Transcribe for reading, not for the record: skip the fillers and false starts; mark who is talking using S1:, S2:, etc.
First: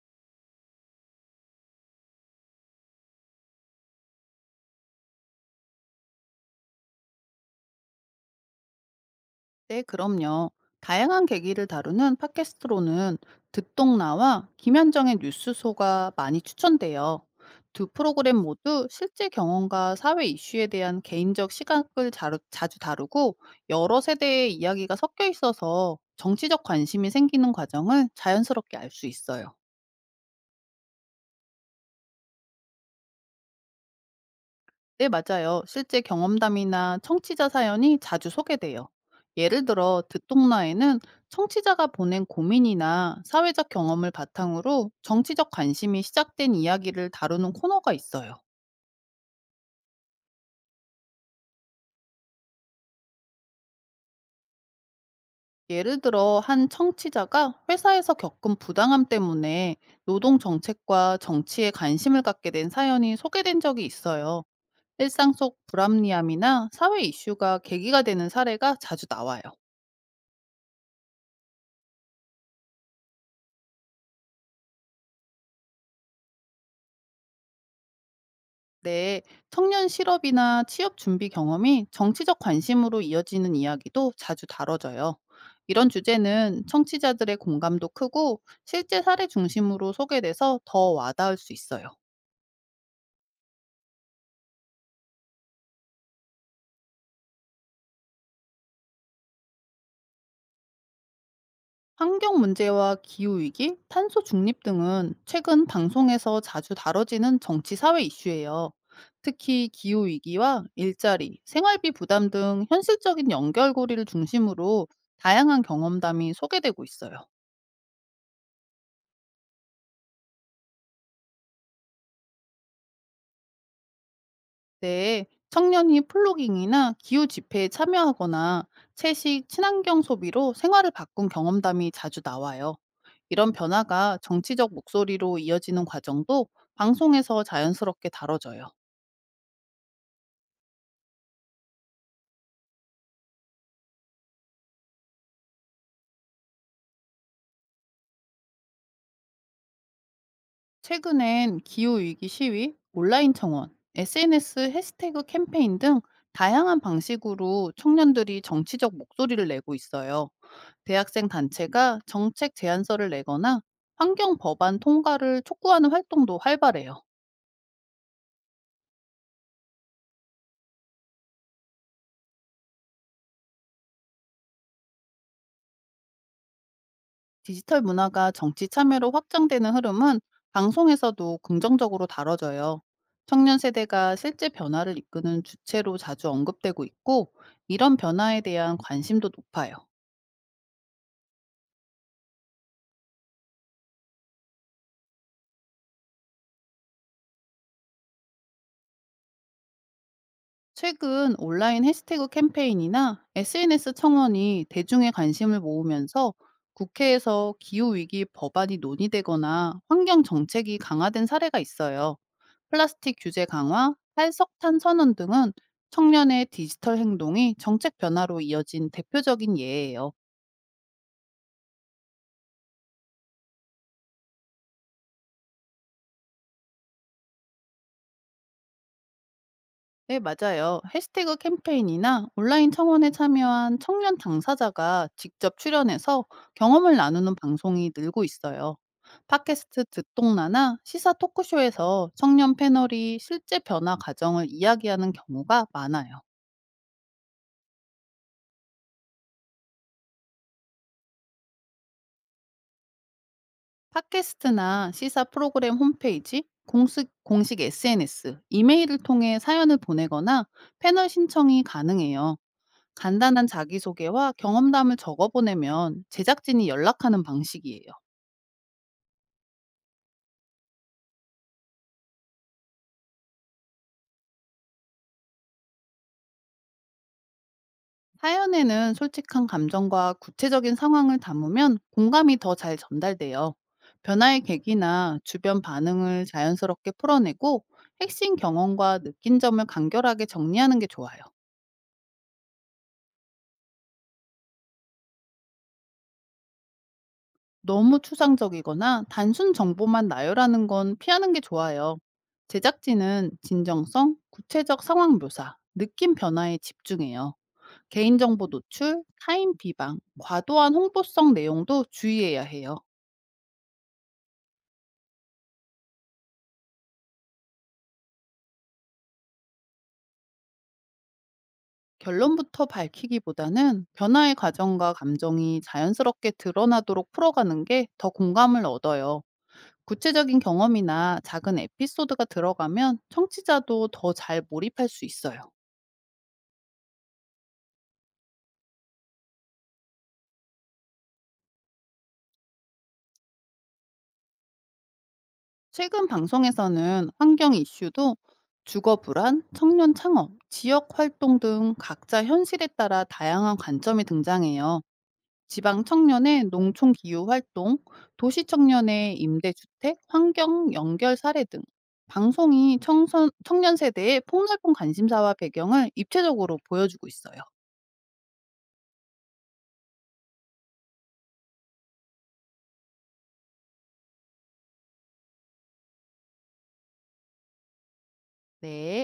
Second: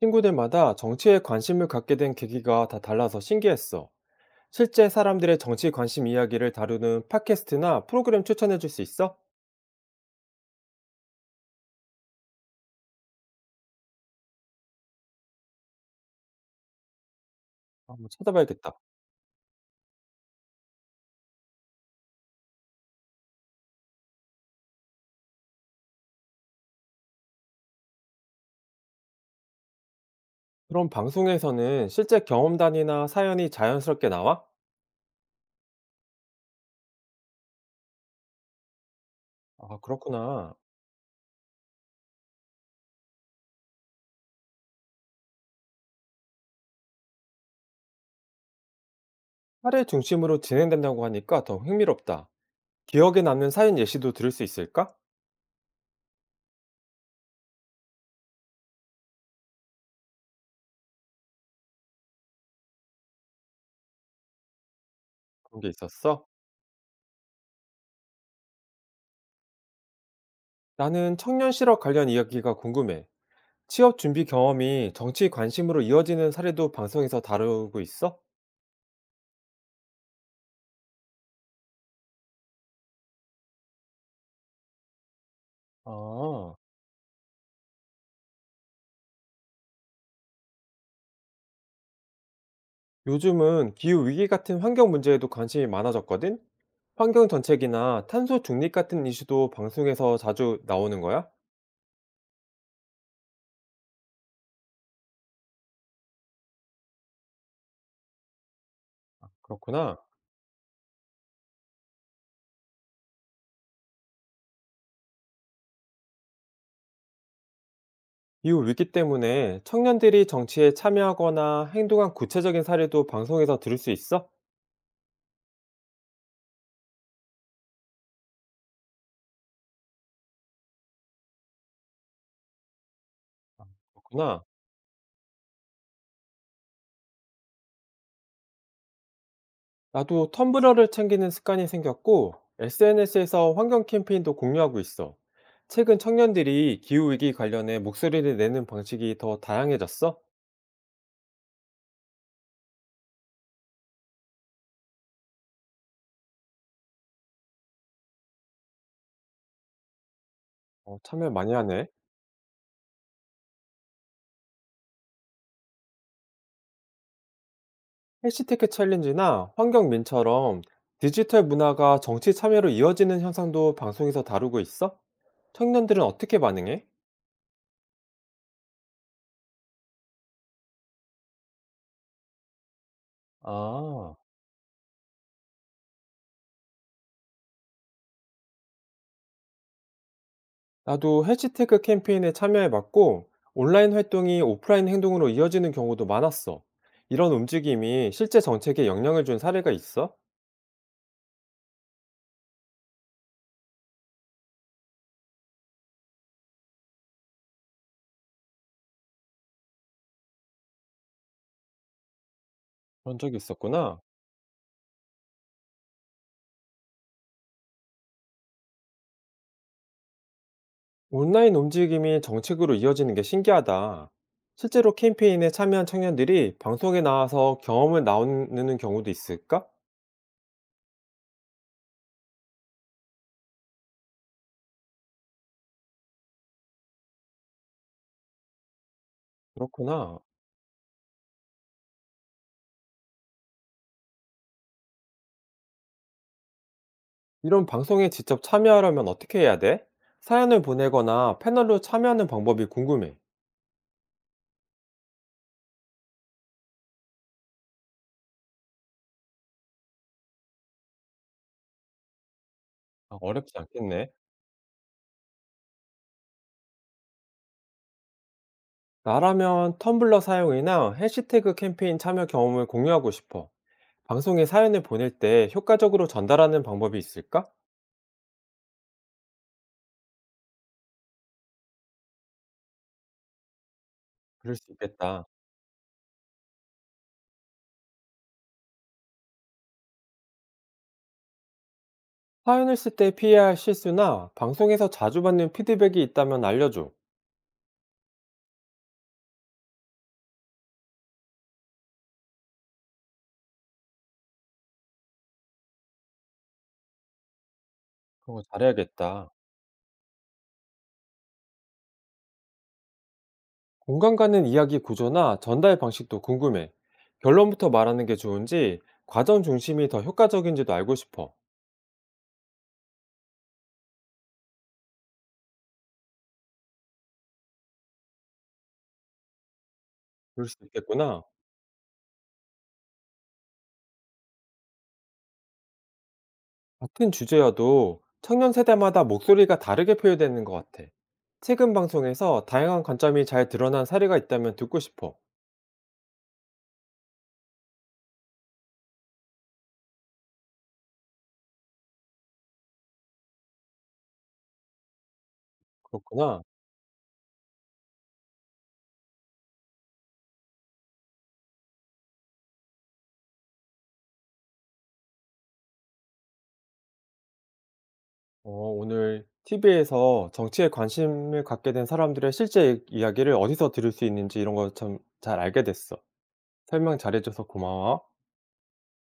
S1: 친구들마다 정치에 관심을 갖게 된 계기가 다 달라서 신기했어. 실제 사람들의 정치 관심 이야기를 다루는 팟캐스트나 프로그램 추천해 줄 수 있어?
S2: 네, 그럼요. 다양한 계기를 다루는 팟캐스트로는 듣동나와 김현정의 뉴스소가 많이 추천돼요. 두
S1: 한번
S2: 프로그램
S1: 찾아봐야겠다.
S2: 모두 실제 경험과 사회 이슈에 대한 개인적 시각을 자주 다루고 여러 세대의 이야기가 섞여 있어서 정치적 관심이 생기는 과정을 자연스럽게 알 수 있어요.
S1: 그럼 방송에서는 실제 경험담이나 사연이 자연스럽게 나와?
S2: 네, 맞아요. 실제 경험담이나 청취자 사연이 자주 소개돼요. 예를
S1: 아,
S2: 들어,
S1: 그렇구나.
S2: 듣동라에는 청취자가 보낸 고민이나 사회적 경험을 바탕으로 정치적 관심이 시작된 이야기를 다루는 코너가 있어요.
S1: 사례 중심으로 진행된다고 하니까 더 흥미롭다. 기억에 남는 사연 예시도 들을 수 있을까?
S2: 예를 들어, 한 청취자가 회사에서 겪은 부당함 때문에 노동 정책과 정치에 관심을 갖게 된 사연이 소개된 적이 있어요. 일상 속
S1: 그런 게 있었어?
S2: 불합리함이나 사회 이슈가 계기가 되는 사례가 자주 나와요.
S1: 나는 청년 실업 관련 이야기가 궁금해. 취업 준비 경험이 정치 관심으로 이어지는 사례도 방송에서 다루고 있어?
S2: 네, 청년 실업이나 취업 준비 경험이 정치적 관심으로 이어지는 이야기도 자주 다뤄져요. 이런
S1: 아.
S2: 주제는 청취자들의 공감도 크고 실제 사례 중심으로 소개돼서 더 와닿을 수 있어요.
S1: 요즘은 기후 위기 같은 환경 문제에도 관심이 많아졌거든? 환경 정책이나 탄소 중립 같은 이슈도 방송에서 자주 나오는 거야?
S2: 환경 문제와 기후위기, 탄소 중립 등은 최근 방송에서 자주 다뤄지는 정치 사회 이슈예요. 특히
S1: 그렇구나.
S2: 기후위기와 일자리, 생활비 부담 등 현실적인 연결고리를 중심으로 다양한 경험담이 소개되고 있어요.
S1: 기후 위기 때문에 청년들이 정치에 참여하거나 행동한 구체적인 사례도 방송에서 들을 수 있어?
S2: 네, 청년이 플로깅이나 기후 집회에 참여하거나 채식, 친환경 소비로 생활을 바꾼 경험담이 자주 나와요. 이런 변화가
S1: 그렇구나.
S2: 정치적 목소리로 이어지는 과정도 방송에서 자연스럽게 다뤄져요.
S1: 나도 텀블러를 챙기는 습관이 생겼고, SNS에서 환경 캠페인도 공유하고 있어. 최근 청년들이 기후 위기 관련해 목소리를 내는 방식이 더 다양해졌어?
S2: 최근엔 기후위기 시위, 온라인 청원, SNS 해시태그 캠페인 등 다양한 방식으로 청년들이 정치적 목소리를 내고 있어요.
S1: 어,
S2: 대학생
S1: 참여 많이 하네.
S2: 단체가 정책 제안서를 내거나 환경 법안 통과를 촉구하는 활동도 활발해요.
S1: 해시태그 챌린지나 환경민처럼 디지털 문화가 정치 참여로 이어지는 현상도 방송에서 다루고 있어? 청년들은 어떻게 반응해?
S2: 디지털 문화가 정치 참여로 확장되는 흐름은 방송에서도 긍정적으로 다뤄져요. 청년 세대가
S1: 아,
S2: 실제 변화를 이끄는 주체로 자주 언급되고 있고, 이런 변화에 대한 관심도 높아요.
S1: 나도 해시태그 캠페인에 참여해봤고 온라인 활동이 오프라인 행동으로 이어지는 경우도 많았어. 이런 움직임이 실제 정책에 영향을 준 사례가 있어?
S2: 최근 온라인 해시태그 캠페인이나 SNS 청원이 대중의 관심을 모으면서 국회에서 기후위기 법안이 논의되거나 환경 정책이 강화된 사례가 있어요. 플라스틱
S1: 그런 적이
S2: 규제 강화,
S1: 있었구나.
S2: 탈석탄 선언 등은 청년의 디지털 행동이 정책 변화로 이어진 대표적인 예예요.
S1: 온라인 움직임이 정책으로 이어지는 게 신기하다. 실제로 캠페인에 참여한 청년들이 방송에 나와서 경험을 나누는 경우도 있을까?
S2: 네, 맞아요. 해시태그 캠페인이나 온라인 청원에 참여한 청년 당사자가 직접 출연해서 경험을 나누는 방송이 늘고 있어요. 팟캐스트
S1: 그렇구나.
S2: 듣동나나 시사 토크쇼에서 청년 패널이 실제 변화 과정을 이야기하는 경우가 많아요.
S1: 이런 방송에 직접 참여하려면 어떻게 해야 돼? 사연을 보내거나 패널로 참여하는 방법이 궁금해.
S2: 팟캐스트나 시사 프로그램 홈페이지, 공식 SNS, 이메일을 통해 사연을 보내거나 패널 신청이 가능해요.
S1: 아,
S2: 간단한
S1: 어렵지 않겠네.
S2: 자기소개와 경험담을 적어 보내면 제작진이 연락하는 방식이에요.
S1: 나라면 텀블러 사용이나 해시태그 캠페인 참여 경험을 공유하고 싶어. 방송에 사연을 보낼 때 효과적으로 전달하는 방법이 있을까?
S2: 사연에는 솔직한 감정과 구체적인 상황을 담으면 공감이 더 잘 전달돼요. 변화의
S1: 그럴 수
S2: 계기나
S1: 있겠다.
S2: 주변 반응을 자연스럽게 풀어내고 핵심 경험과 느낀 점을 간결하게 정리하는 게 좋아요.
S1: 사연을 쓸 때 피해야 할 실수나 방송에서 자주 받는 피드백이 있다면 알려줘.
S2: 너무 추상적이거나 단순 정보만 나열하는 건 피하는 게 좋아요. 제작진은 진정성, 구체적 상황 묘사, 느낌 변화에 집중해요.
S1: 그거
S2: 개인정보 노출,
S1: 잘해야겠다.
S2: 타인 비방, 과도한 홍보성 내용도 주의해야 해요.
S1: 공감 가는 이야기 구조나 전달 방식도 궁금해. 결론부터 말하는 게 좋은지, 과정 중심이 더 효과적인지도 알고 싶어.
S2: 결론부터 밝히기보다는 변화의 과정과 감정이 자연스럽게 드러나도록 풀어가는 게 더 공감을 얻어요. 구체적인
S1: 그럴 수
S2: 경험이나
S1: 있겠구나.
S2: 작은 에피소드가 들어가면 청취자도 더 잘 몰입할 수 있어요.
S1: 같은 주제여도 청년 세대마다 목소리가 다르게 표현되는 것 같아. 최근 방송에서 다양한 관점이 잘 드러난 사례가 있다면 듣고 싶어.
S2: 최근 방송에서는 환경 이슈도 주거 불안, 청년 창업, 지역 활동 등 각자 현실에 따라 다양한 관점이 등장해요. 지방
S1: 그렇구나.
S2: 청년의 농촌 기후 활동, 도시 청년의 임대주택, 환경 연결 사례 등 방송이 청년 세대의 폭넓은 관심사와 배경을 입체적으로 보여주고 있어요.
S1: 어, 오늘 TV에서 정치에 관심을 갖게 된 사람들의 실제 이야기를 어디서 들을 수 있는지 이런 거 참 잘 알게 됐어. 설명 잘해줘서 고마워.
S2: 네.